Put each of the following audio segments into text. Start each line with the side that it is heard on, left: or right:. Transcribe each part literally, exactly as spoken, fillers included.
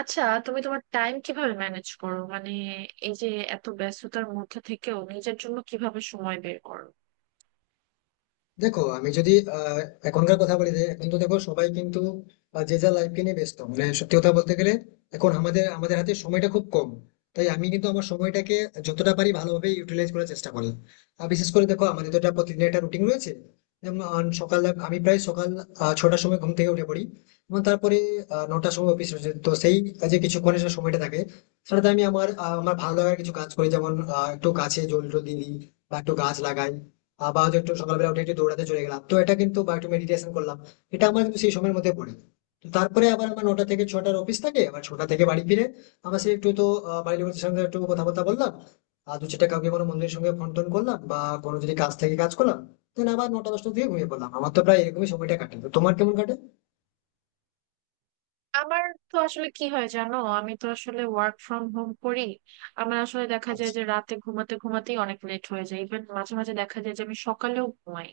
right: আচ্ছা, তুমি তোমার টাইম কিভাবে ম্যানেজ করো? মানে এই যে এত ব্যস্ততার মধ্যে থেকেও নিজের জন্য কিভাবে সময় বের করো?
left: দেখো আমি যদি আহ, এখনকার কথা বলি যে এখন তো দেখো সবাই কিন্তু আহ, যে যার লাইফকে নিয়ে ব্যস্ত। মানে সত্যি কথা বলতে গেলে এখন আমাদের আমাদের হাতে সময়টা খুব কম। তাই আমি কিন্তু আমার সময়টাকে যতটা পারি ভালোভাবে ইউটিলাইজ করার চেষ্টা করি। আর বিশেষ করে দেখো আমাদের তো একটা প্রতিদিন একটা রুটিন রয়েছে। যেমন আহ, সকাল আমি প্রায় সকাল আহ, ছটার সময় ঘুম থেকে উঠে পড়ি। এবং তারপরে আহ, নটার সময় অফিস রয়েছে, তো সেই যে কিছুক্ষণের যে সময়টা থাকে সেটাতে আমি আমার আহ, আমার ভালো লাগার কিছু কাজ করি। যেমন আহ, একটু গাছে জল টল দিই বা একটু গাছ লাগাই। আহ, বা হয়তো একটু সকালবেলা উঠে একটু দৌড়াতে চলে গেলাম, তো এটা কিন্তু বা একটু মেডিটেশন করলাম। এটা আমার কিন্তু সেই সময়ের মধ্যে পড়ে। তো তারপরে আবার আমার নটা থেকে ছটার অফিস থাকে, আবার ছটা থেকে বাড়ি ফিরে আমার সেই একটু তো আহ, বাড়ির লোকের সঙ্গে একটু কথাবার্তা বললাম। আর দু চারটা কাউকে কোনো বন্ধুদের সঙ্গে ফোন টোন করলাম বা কোনো যদি কাজ থেকে কাজ করলাম। দেন আবার নটা দশটার দিকে ঘুমিয়ে পড়লাম। আমার তো প্রায় এরকমই সময়টা কাটে, তো তোমার কেমন কাটে?
right: আমার তো আসলে কি হয় জানো, আমি তো আসলে ওয়ার্ক ফ্রম হোম করি। আমার আসলে দেখা যায়
left: আচ্ছা,
right: যে রাতে ঘুমাতে ঘুমাতেই অনেক লেট হয়ে যায়, ইভেন মাঝে মাঝে দেখা যায় যে আমি সকালেও ঘুমাই।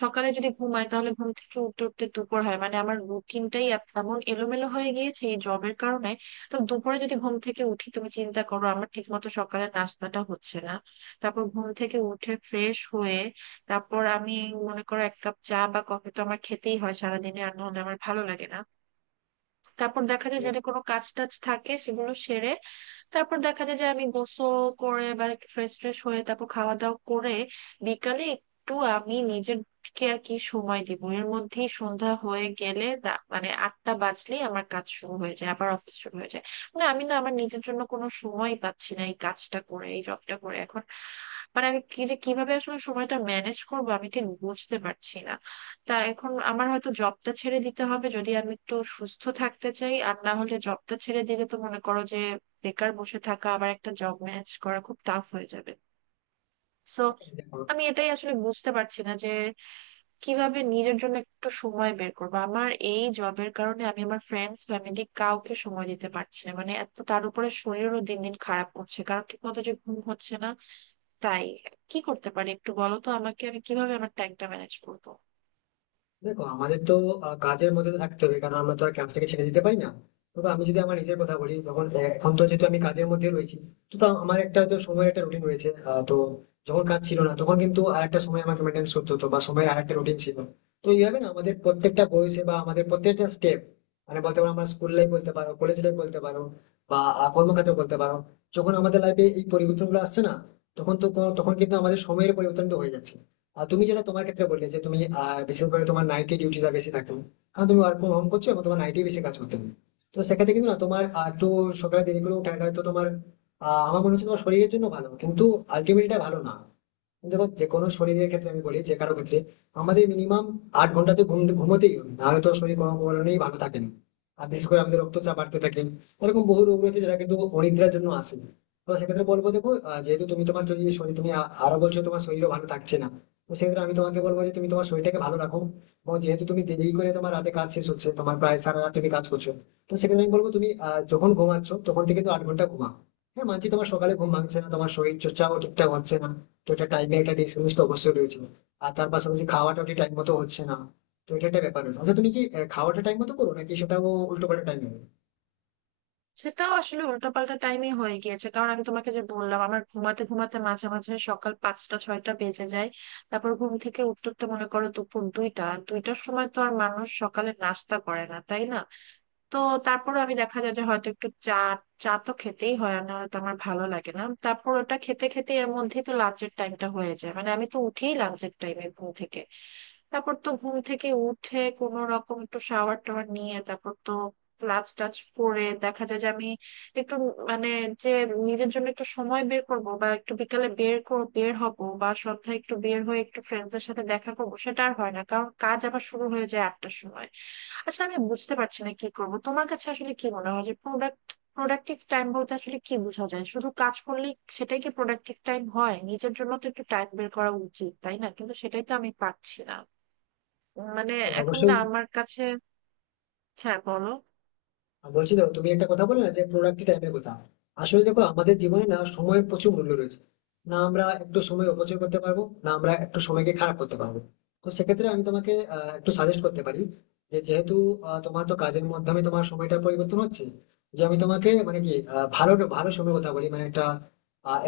right: সকালে যদি ঘুমাই তাহলে ঘুম থেকে উঠতে উঠতে দুপুর হয়, মানে আমার রুটিনটাই এমন এলোমেলো হয়ে গিয়েছে এই জবের কারণে। তো দুপুরে যদি ঘুম থেকে উঠি তুমি চিন্তা করো, আমার ঠিক মতো সকালে নাস্তাটা হচ্ছে না। তারপর ঘুম থেকে উঠে ফ্রেশ হয়ে তারপর আমি মনে করো এক কাপ চা বা কফি তো আমার খেতেই হয় সারাদিনে, আর নাহলে আমার ভালো লাগে না। তারপর দেখা যায়
left: তো
right: যদি কোনো কাজ টাজ থাকে সেগুলো সেরে তারপর দেখা যায় যে আমি গোসল করে বা ফ্রেশ ট্রেশ হয়ে তারপর খাওয়া দাওয়া করে বিকালে একটু আমি নিজের কে আর কি সময় দিব, এর মধ্যেই সন্ধ্যা হয়ে গেলে রা- মানে আটটা বাজলেই আমার কাজ শুরু হয়ে যায়, আবার অফিস শুরু হয়ে যায়। মানে আমি না আমার নিজের জন্য কোনো সময় পাচ্ছি না এই কাজটা করে, এই জবটা করে এখন। মানে আমি কি, যে কিভাবে আসলে সময়টা ম্যানেজ করবো আমি ঠিক বুঝতে পারছি না। তা এখন আমার হয়তো জবটা ছেড়ে দিতে হবে যদি আমি একটু সুস্থ থাকতে চাই, আর না হলে জবটা ছেড়ে দিলে তো মনে করো যে বেকার বসে থাকা আবার একটা জব ম্যানেজ করা খুব টাফ হয়ে যাবে। সো
left: দেখো
right: আমি এটাই আসলে বুঝতে পারছি না যে কিভাবে নিজের জন্য একটু সময় বের করবো। আমার এই জবের কারণে আমি আমার ফ্রেন্ডস ফ্যামিলি কাউকে সময় দিতে পারছি না, মানে এত, তার উপরে শরীরও দিন দিন খারাপ হচ্ছে কারণ ঠিক মতো যে ঘুম হচ্ছে না। তাই কি করতে পারি একটু বলো তো আমাকে, আমি কিভাবে আমার টাইমটা ম্যানেজ করবো?
left: দেখো আমাদের তো আহ, কাজের মধ্যে তো থাকতে হবে, কারণ আমরা তো আর কাজটাকে ছেড়ে দিতে পারি না। তবে আমি যদি আমার নিজের কথা বলি তখন আহ, এখন তো যেহেতু আমি কাজের মধ্যে রয়েছি, তো তা আমার একটা হয়তো সময়ের একটা রুটিন রয়েছে। আহ, তো যখন কাজ ছিল না তখন কিন্তু আর একটা সময় আমাকে মেনটেন করতে হতো, বা সময়ের আর একটা রুটিন ছিল। তো এইভাবে না আমাদের প্রত্যেকটা বয়সে বা আমাদের প্রত্যেকটা স্টেপ, মানে বলতে পারো আমরা স্কুল লাইফ বলতে পারো কলেজ লাইফ বলতে পারো বা আহ, কর্মক্ষেত্র বলতে পারো, যখন আমাদের লাইফে এই পরিবর্তনগুলো আসছে না তখন তো কোনো- তখন কিন্তু আমাদের সময়ের পরিবর্তনটা হয়ে যাচ্ছে। আর তুমি যেটা তোমার ক্ষেত্রে বললে যে তুমি আহ, বিশেষ করে তোমার নাইটে ডিউটিটা বেশি থাকে, কারণ তুমি ওয়ার্ক ফ্রম হোম করছো এবং তোমার নাইটে বেশি কাজ করতে হবে। তো সেক্ষেত্রে কিন্তু না তোমার আহ, একটু সকালে দেরি করে ওঠাটা হয়তো তোমার আহ, আমার মনে হচ্ছে তোমার শরীরের জন্য ভালো কিন্তু আলটিমেটলি ভালো না। দেখো যে কোনো শরীরের ক্ষেত্রে আমি বলি যে কারো ক্ষেত্রে আমাদের মিনিমাম আট ঘন্টা তো ঘুম ঘুমোতেই হবে, নাহলে তো শরীর কোনো কারণেই ভালো থাকে না। আর বিশেষ করে আমাদের রক্তচাপ বাড়তে থাকে, এরকম বহু রোগ রয়েছে যেটা কিন্তু অনিদ্রার জন্য আসে। তো সেক্ষেত্রে বলবো দেখো আহ, যেহেতু তুমি তোমার যদি শরীর তুমি আ- আরো বলছো তোমার শরীরও ভালো থাকছে না, তো সেক্ষেত্রে আমি তোমাকে বলবো যে তুমি তোমার শরীরটাকে ভালো রাখো। এবং যেহেতু তুমি দেরি করে তোমার রাতে কাজ শেষ হচ্ছে, তোমার প্রায় সারা রাত তুমি কাজ করছো, তো সেক্ষেত্রে আমি বলবো তুমি আহ, যখন ঘুমাচ্ছ তখন থেকে তো আট ঘন্টা ঘুমা। হ্যাঁ মানছি তোমার সকালে ঘুম ভাঙছে না তোমার শরীর চর্চাও ঠিকঠাক হচ্ছে না, তো এটা টাইমের একটা ডিসকানেক্ট অবশ্যই রয়েছে। আর তার পাশাপাশি খাওয়াটা টাইম মতো হচ্ছে না, তো এটা একটা ব্যাপার রয়েছে। আচ্ছা তুমি কি আহ, খাওয়াটা টাইম মতো করো নাকি সেটাও উল্টো পাল্টা টাইম হবে?
right: সেটাও আসলে উল্টোপাল্টা টাইমে হয়ে গিয়েছে, কারণ আমি তোমাকে যে বললাম আমার ঘুমাতে ঘুমাতে মাঝে মাঝে সকাল পাঁচটা ছয়টা বেজে যায়। তারপর ঘুম থেকে উঠতে উঠতে মনে করো দুপুর দুইটা দুইটার সময়, তো আর মানুষ সকালে নাস্তা করে না তাই না। তো তারপরে আমি দেখা যায় যে হয়তো একটু চা, চা তো খেতেই হয় না তো আমার ভালো লাগে না। তারপর ওটা খেতে খেতে এর মধ্যেই তো লাঞ্চের টাইমটা হয়ে যায়, মানে আমি তো উঠেই লাঞ্চের টাইমে ঘুম থেকে। তারপর তো ঘুম থেকে উঠে কোনো রকম একটু শাওয়ার টাওয়ার নিয়ে তারপর তো ক্লাস টাচ করে দেখা যায় যে আমি একটু, মানে যে নিজের জন্য একটু সময় বের করব বা একটু বিকালে বের কর বের হব বা সন্ধ্যায় একটু বের হয়ে একটু ফ্রেন্ডসদের সাথে দেখা করব, সেটা আর হয় না কারণ কাজ আবার শুরু হয়ে যায় আটটার সময়। আচ্ছা, আমি বুঝতে পারছি না কি করব। তোমার কাছে আসলে কি মনে হয় যে প্রোডাক্ট প্রোডাক্টিভ টাইম বলতে আসলে কি বোঝা যায়, শুধু কাজ করলেই সেটাই কি প্রোডাক্টিভ টাইম হয়? নিজের জন্য তো একটু টাইম বের করা উচিত তাই না, কিন্তু সেটাই তো আমি পারছি না। মানে
left: হ্যাঁ,
right: এখন না
left: অবশ্যই।
right: আমার কাছে, হ্যাঁ বলো।
left: আর বলছি তো, তুমি একটা কথা বলে না যে প্রোডাক্টিভ টাইমের কথা, আসলে দেখো আমাদের জীবনে না সময়ের প্রচুর মূল্য রয়েছে। না আমরা একটু সময় অপচয় করতে পারবো না আমরা একটু সময়কে খারাপ করতে পারবো। তো সেক্ষেত্রে আমি তোমাকে আহ, একটু সাজেস্ট করতে পারি যে যেহেতু আহ, তোমার তো কাজের মাধ্যমে তোমার সময়টা পরিবর্তন হচ্ছে, যে আমি তোমাকে মানে কি আহ, ভালো ভালো সময়ের কথা বলি মানে একটা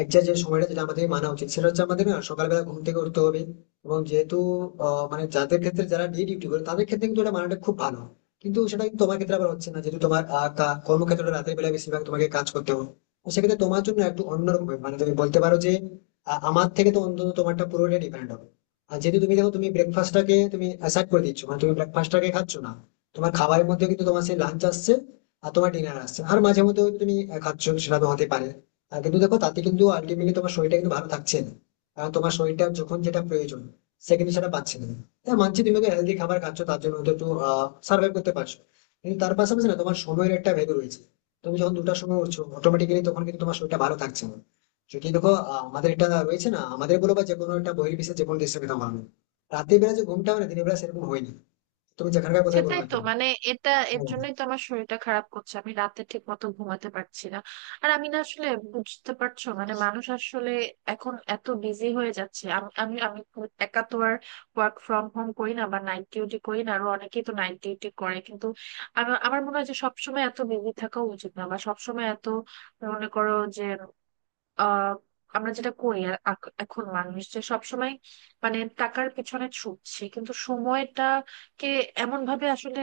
left: একজাক্ট যে সময়টা যেটা আমাদের মানা উচিত সেটা হচ্ছে আমাদের না সকালবেলা ঘুম থেকে উঠতে হবে। এবং যেহেতু আহ, মানে যাদের ক্ষেত্রে যারা ডে ডিউটি করে তাদের ক্ষেত্রে কিন্তু এটা মানাটা খুব ভালো। কিন্তু সেটা কিন্তু তোমার ক্ষেত্রে আবার হচ্ছে না, যেহেতু তোমার আহ, কা- কর্মক্ষেত্রটা রাতের বেলা বেশিরভাগ তোমাকে কাজ করতে হবে। তো সেক্ষেত্রে তোমার জন্য একটু অন্যরকম হবে। মানে তুমি বলতে পারো যে আহ, আমার থেকে তো অন্তত তোমারটা পুরোটা ডিপেন্ড হবে। আর যেহেতু তুমি দেখো তুমি ব্রেকফাস্টটাকে তুমি অ্যাসাইড করে দিচ্ছ মানে তুমি ব্রেকফাস্টটাকে খাচ্ছ না। তোমার খাবারের মধ্যে কিন্তু তোমার সেই লাঞ্চ আসছে আর তোমার ডিনার আসছে, আর মাঝে মধ্যে হয়তো তুমি আহ, খাচ্ছ সেটা তো হতে পারে। আর কিন্তু দেখো তাতে কিন্তু আলটিমেটলি তোমার শরীরটা কিন্তু ভালো থাকছে না, কারণ তোমার শরীরটা যখন যেটা প্রয়োজন সে কিন্তু সেটা পাচ্ছে না। হ্যাঁ মানছি তুমি একটা হেলদি খাবার খাচ্ছ তার জন্য হয়তো একটু সার্ভাইভ করতে পারছো, কিন্তু তার পাশাপাশি না তোমার সময়ের একটা ভেদ রয়েছে। তুমি যখন দুটার সময় উঠছো অটোমেটিক্যালি তখন কিন্তু তোমার শরীরটা ভালো থাকছে না। যদি দেখো আহ, আমাদের এটা রয়েছে না আমাদের বলো বা যে কোনো একটা বহির বিশ্বে যে কোনো দেশের কথা বলো, রাতের বেলা যে ঘুমটা হয় না দিনের বেলা সেরকম হয় না। তুমি যেখানকার কথাই বলো
right: সেটাই
left: না
right: তো
left: কেন।
right: মানে এটা এর
left: হ্যাঁ।
right: জন্যই তো আমার শরীরটা খারাপ করছে, আমি রাতে ঠিক মতো ঘুমাতে পারছি না। আর আমি না আসলে, বুঝতে পারছো মানে মানুষ আসলে এখন এত বিজি হয়ে যাচ্ছে। আম- আমি আমি খুব একা তো আর ওয়ার্ক ফ্রম হোম করি না বা নাইট ডিউটি করি না, আরো অনেকেই তো নাইট ডিউটি করে কিন্তু আমার আমার মনে হয় যে সবসময় এত বিজি থাকা উচিত না, বা সবসময় এত মনে করো যে আহ আমরা যেটা করি, আর আক- এখন মানুষ যে সবসময় মানে টাকার পিছনে ছুটছে, কিন্তু সময়টাকে এমন ভাবে আসলে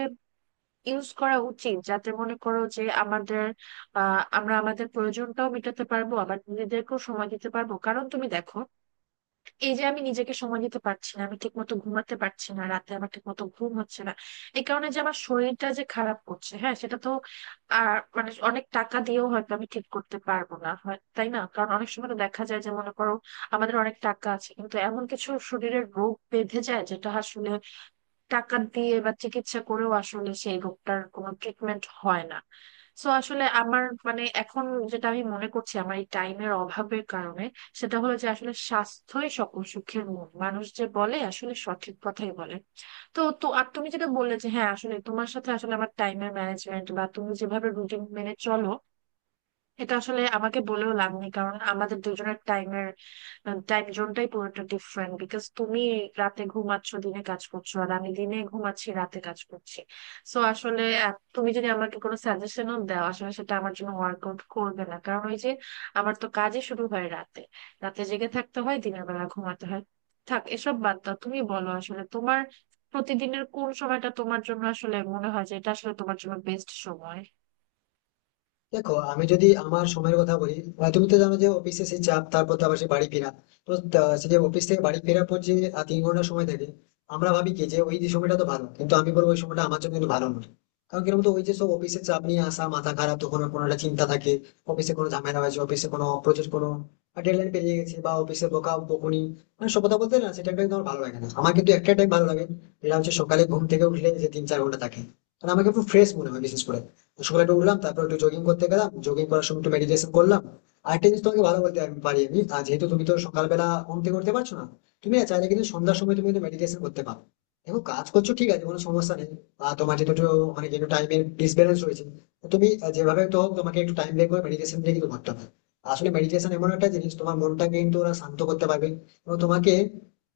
right: ইউজ করা উচিত যাতে মনে করো যে আমাদের, আহ আমরা আমাদের প্রয়োজনটাও মেটাতে পারবো আবার নিজেদেরকেও সময় দিতে পারবো। কারণ তুমি দেখো, এই যে আমি নিজেকে সময় দিতে পারছি না, আমি ঠিক মতো ঘুমাতে পারছি না, রাতে আমার ঠিক মতো ঘুম হচ্ছে না, এই কারণে যে আমার শরীরটা যে খারাপ করছে, হ্যাঁ সেটা তো। আর মানে অনেক টাকা দিয়েও হয়তো আমি ঠিক করতে পারবো না হয় তাই না, কারণ অনেক সময় তো দেখা যায় যে মনে করো আমাদের অনেক টাকা আছে কিন্তু এমন কিছু শরীরের রোগ বেঁধে যায় যেটা আসলে টাকা দিয়ে বা চিকিৎসা করেও আসলে সেই রোগটার কোনো ট্রিটমেন্ট হয় না। সো আসলে আমার মানে এখন যেটা আমি মনে করছি আমার এই টাইমের অভাবের কারণে সেটা হলো যে আসলে স্বাস্থ্যই সকল সুখের মূল, মানুষ যে বলে আসলে সঠিক কথাই বলে। তো তো আর তুমি যেটা বললে যে হ্যাঁ আসলে তোমার সাথে আসলে আমার টাইমের ম্যানেজমেন্ট বা তুমি যেভাবে রুটিন মেনে চলো, এটা আসলে আমাকে বলেও লাভ নেই কারণ আমাদের দুজনের টাইমের, টাইম জোনটাই পুরোটা ডিফারেন্ট বিকজ তুমি রাতে ঘুমাচ্ছ দিনে কাজ করছো, আর আমি দিনে ঘুমাচ্ছি রাতে কাজ করছি। সো আসলে আহ, তুমি যদি আমাকে কোনো সাজেশনও দাও আসলে সেটা আমার জন্য ওয়ার্কআউট করবে না, কারণ ওই যে আমার তো কাজই শুরু হয় রাতে, রাতে জেগে থাকতে হয়, দিনের বেলা ঘুমাতে হয়। থাক এসব বাদ দাও, তুমি বলো আসলে তোমার প্রতিদিনের কোন সময়টা তোমার জন্য আসলে মনে হয় যে এটা আসলে তোমার জন্য বেস্ট সময়।
left: দেখো আমি যদি আমার সময়ের কথা বলি আহ, তুমি তো জানো যে অফিসে সেই চাপ তারপর তো আবার সেই বাড়ি ফেরা। তো তা- সেই যে অফিস থেকে বাড়ি ফেরার পর যে আহ, তিন ঘন্টা সময় থাকে, আমরা ভাবি কি যে ওই যে সময়টা তো ভালো, কিন্তু আমি বলবো ওই সময়টা আমার জন্য কিন্তু ভালো নয়। কারণ কি বলতো ওই যে সব অফিসের চাপ নিয়ে আসা মাথা খারাপ, তখন কোনো একটা চিন্তা থাকে অফিসে কোনো ঝামেলা হয়েছে, অফিসে কোনো প্রজেক্ট কোনো ডেডলাইন পেরিয়ে গেছে বা অফিসে বকা বকুনি, মানে সব কথা বলতে না সেটা কিন্তু আমার ভালো লাগে না। আমার কিন্তু একটা টাইম ভালো লাগে যেটা হচ্ছে সকালে ঘুম থেকে উঠলে যে তিন চার ঘন্টা থাকে, কারণ আমাকে একটু ফ্রেশ মনে হয় বিশেষ করে সকালে একটু উঠলাম তারপর একটু জগিং করতে গেলাম, জগিং করার সময় একটু মেডিটেশন করলাম। আর একটা জিনিস তোমাকে ভালো বলতে আমি পারি আমি, আর যেহেতু তুমি তো সকালবেলা ঘুম থেকে উঠতে পারছো না, তুমি না চাইলে কিন্তু সন্ধ্যার সময় তুমি কিন্তু মেডিটেশন করতে পারো। দেখো কাজ করছো ঠিক আছে কোনো সমস্যা নেই, আর তোমার যেহেতু একটু মানে যেহেতু টাইমের ডিসব্যালেন্স রয়েছে, তো তুমি আহ, যেভাবে তো হোক তোমাকে একটু টাইম বের করে মেডিটেশন দিয়ে কিন্তু করতে হবে। আসলে মেডিটেশন এমন একটা জিনিস তোমার মনটাকে কিন্তু ওরা শান্ত করতে পারবে এবং তোমাকে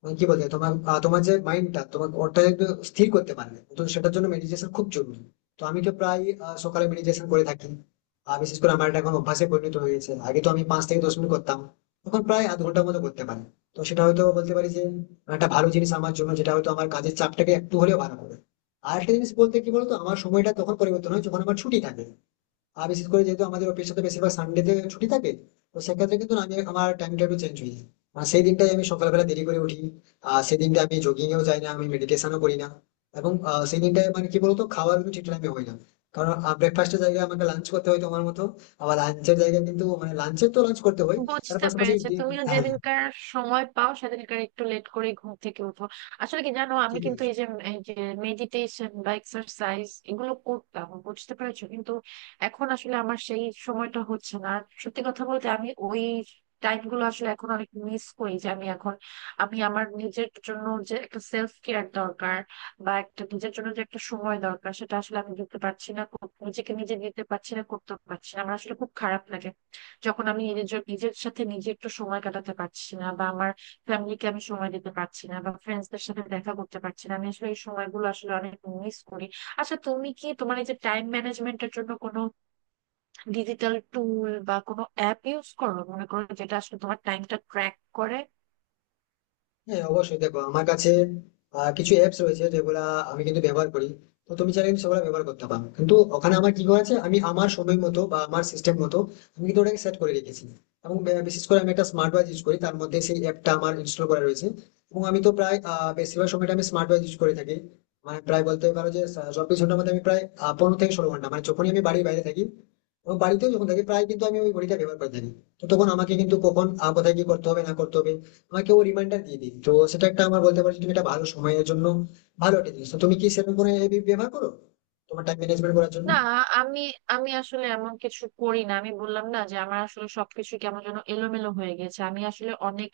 left: মানে কি বলতে হয়, তোমার আহ, তোমার যে মাইন্ডটা তোমার ওটা একটু স্থির করতে পারবে, তো সেটার জন্য মেডিটেশন খুব জরুরি। তো আমি তো প্রায় আহ, সকালে মেডিটেশন করে থাকি। আর বিশেষ করে আমার এটা এখন অভ্যাসে পরিণত হয়ে গেছে, আগে তো আমি পাঁচ থেকে দশ মিনিট করতাম, এখন প্রায় আধ ঘন্টার মতো করতে পারি। তো সেটা হয়তো বলতে পারি যে একটা ভালো জিনিস আমার জন্য, যেটা হয়তো আমার কাজের চাপটাকে একটু হলেও ভালো করে। আর একটা জিনিস বলতে কি বলতো আমার সময়টা তখন পরিবর্তন হয় যখন আমার ছুটি থাকে, আর বিশেষ করে যেহেতু আমাদের অফিস সাথে বেশিরভাগ সানডেতে ছুটি থাকে, তো সেক্ষেত্রে কিন্তু আমি আমার টাইমটা একটু চেঞ্জ হয়ে যায়। আর সেই দিনটাই আমি সকালবেলা দেরি করে উঠি, আর সেই দিনটা আমি জগিংয়েও যাই না আমি মেডিটেশনও করি না। এবং আহ, সেই দিনটায় মানে কি বলতো খাওয়ার কিন্তু ঠিক টাইমে হয় না, কারণ ব্রেকফাস্টের জায়গায় আমাকে লাঞ্চ করতে হয় তোমার মতো, আবার লাঞ্চের জায়গায় কিন্তু মানে লাঞ্চের তো লাঞ্চ করতে হয়। তার
right: বুঝতে
left: পাশাপাশি
right: পেরেছি,
left: ডি-
right: তুমিও
left: হ্যাঁ
right: যেদিনকার সময় পাও সেদিনকার একটু লেট করে ঘুম থেকে উঠো। আসলে কি জানো, আমি
left: ঠিক
right: কিন্তু
left: বলেছো।
right: এই যে, এই যে মেডিটেশন বা এক্সারসাইজ এগুলো করতাম বুঝতে পেরেছো, কিন্তু এখন আসলে আমার সেই সময়টা হচ্ছে না। আর সত্যি কথা বলতে আমি ওই টাইম গুলো আসলে এখন অনেক মিস করি, যে আমি এখন, আমি আমার নিজের জন্য যে একটা সেলফ কেয়ার দরকার বা একটা নিজের জন্য যে একটা সময় দরকার সেটা আসলে আমি দিতে পারছি না, নিজেকে নিজে দিতে পারছি না, করতে পারছি না। আমার আসলে খুব খারাপ লাগে যখন আমি নিজের নিজের সাথে নিজে একটু সময় কাটাতে পারছি না, বা আমার ফ্যামিলিকে আমি সময় দিতে পারছি না, বা ফ্রেন্ডসদের সাথে দেখা করতে পারছি না। আমি আসলে এই সময়গুলো আসলে অনেক মিস করি। আচ্ছা, তুমি কি তোমার এই যে টাইম ম্যানেজমেন্টের জন্য কোনো ডিজিটাল টুল বা কোনো অ্যাপ ইউজ করো, মনে করো যেটা আসলে তোমার টাইমটা ট্র্যাক করে?
left: হ্যাঁ অবশ্যই দেখো আমার কাছে আহ, কিছু অ্যাপস রয়েছে যেগুলা আমি কিন্তু ব্যবহার করি, তো তুমি চাইলে কিন্তু সেগুলো ব্যবহার করতে পারো। কিন্তু ওখানে আমার কি করেছে আমি আমার সময় মতো বা আমার সিস্টেম মতো আমি কিন্তু ওটাকে সেট করে রেখেছি। এবং বে- বিশেষ করে আমি একটা স্মার্ট ওয়াচ ইউজ করি, তার মধ্যে সেই অ্যাপটা আমার ইনস্টল করা রয়েছে। এবং আমি তো প্রায় আহ, বেশিরভাগ সময়টা আমি স্মার্ট ওয়াচ ইউজ করে থাকি। মানে প্রায় বলতে পারো যে আহ, চব্বিশ ঘন্টার মধ্যে আমি প্রায় আহ, পনেরো থেকে ষোলো ঘন্টা, মানে যখনই আমি বাড়ির বাইরে থাকি এবং বাড়িতেও যখন থাকি প্রায় কিন্তু আমি ওই ঘড়িটা ব্যবহার করে থাকি। তো তখন আমাকে কিন্তু কখন আহ, কোথায় কি করতে হবে না করতে হবে তোমাকে ও রিমাইন্ডার দিয়ে দিই, তো সেটা একটা আমার বলতে পারো যে তুমি একটা ভালো সময়ের জন্য ভালো একটা জিনিস। তো তুমি কি সেরকম কোনো app ব্যবহার করো তোমার টাইম ম্যানেজমেন্ট করার জন্য?
right: না, আমি আমি আসলে এমন কিছু করি না, আমি বললাম না যে আমার আসলে সবকিছু কেমন যেন এলোমেলো হয়ে গেছে। আমি আসলে অনেক,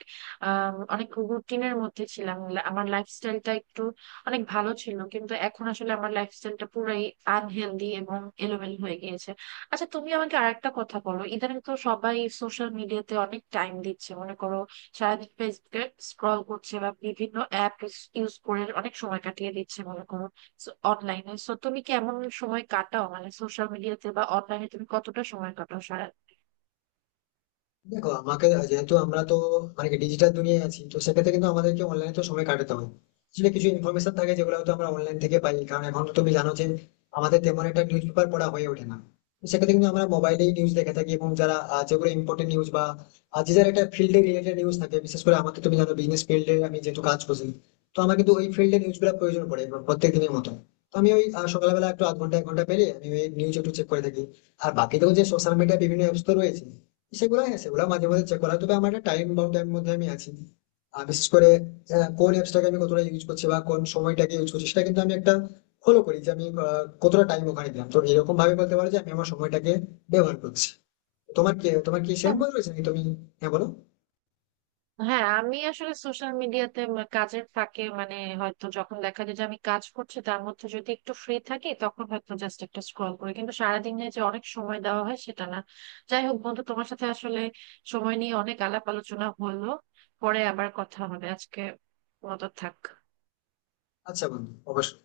right: আম, অনেক রুটিনের মধ্যে ছিলাম, লা- আমার লাইফস্টাইলটা একটু অনেক ভালো ছিল, কিন্তু এখন আসলে আমার লাইফস্টাইলটা পুরাই আনহেলদি এবং এলোমেলো হয়ে গিয়েছে। আচ্ছা, তুমি আমাকে আরেকটা কথা বলো, ইদানিং তো সবাই সোশ্যাল মিডিয়াতে অনেক টাইম দিচ্ছে, মনে করো সারাদিন ফেসবুকে স্ক্রল করছে বা বিভিন্ন অ্যাপ ইউজ করে অনেক সময় কাটিয়ে দিচ্ছে, মনে করো অনলাইনে। সো তুমি কেমন সময় কাটাও মানে সোশ্যাল মিডিয়াতে বা অনলাইনে তুমি কতটা সময় কাটাও সারা?
left: দেখো আমাকে যেহেতু আমরা তো মানে ডিজিটাল দুনিয়ায় আছি, তো সেক্ষেত্রে কিন্তু আমাদেরকে অনলাইনে তো সময় কাটাতে হয়। আসলে কিছু ইনফরমেশন থাকে যেগুলো হয়তো আমরা অনলাইন থেকে পাই, কারণ এখন তো তুমি জানো যে আমাদের তেমন একটা নিউজ পেপার পড়া হয়ে ওঠে না। তো সেক্ষেত্রে কিন্তু আমরা মোবাইলেই নিউজ দেখে থাকি। এবং যারা আহ, যেগুলো ইম্পর্টেন্ট নিউজ বা আহ, যে যার একটা ফিল্ডে রিলেটেড নিউজ থাকে, বিশেষ করে আমাদের তুমি জানো বিজনেস ফিল্ডে আমি যেহেতু কাজ করছি, তো আমার কিন্তু ওই ফিল্ডে নিউজ গুলো প্রয়োজন পড়ে প্রত্যেক দিনের মতো। তো আমি ওই আহ, সকালবেলা একটু আধ ঘন্টা এক ঘন্টা পেরিয়ে আমি ওই নিউজ একটু চেক করে থাকি। আর বাকি তো যে সোশ্যাল মিডিয়া বিভিন্ন অ্যাপস তো রয়েছে, সেগুলো হ্যাঁ সেগুলো মাঝে মাঝে চেক করা হয়। তবে আমার একটা টাইম বাউন্ডের মধ্যে আমি আছি। আর বিশেষ করে আহ, কোন অ্যাপসটাকে আমি কতটা ইউজ করছি বা কোন সময়টাকে ইউজ করছি সেটা কিন্তু আমি একটা ফলো করি যে আমি আহ, কতটা টাইম ওখানে দিলাম, তো এরকম ভাবে বলতে পারো যে আমি আমার সময়টাকে ব্যবহার করছি। তোমার কি তোমার কি সেম
right: খুব
left: বই রয়েছে নাকি তুমি? হ্যাঁ বলো।
right: হ্যাঁ, আমি আসলে সোশ্যাল মিডিয়াতে কাজের ফাঁকে মানে হয়তো যখন দেখা যায় যে আমি কাজ করছি তার মধ্যে যদি একটু ফ্রি থাকি তখন হয়তো জাস্ট একটা স্ক্রল করি, কিন্তু সারাদিনে যে অনেক সময় দেওয়া হয় সেটা না। যাই হোক বন্ধু, তোমার সাথে আসলে সময় নিয়ে অনেক আলাপ আলোচনা হলো, পরে আবার কথা হবে, আজকে মতো থাক।
left: আচ্ছা বন্ধু অবশ্যই।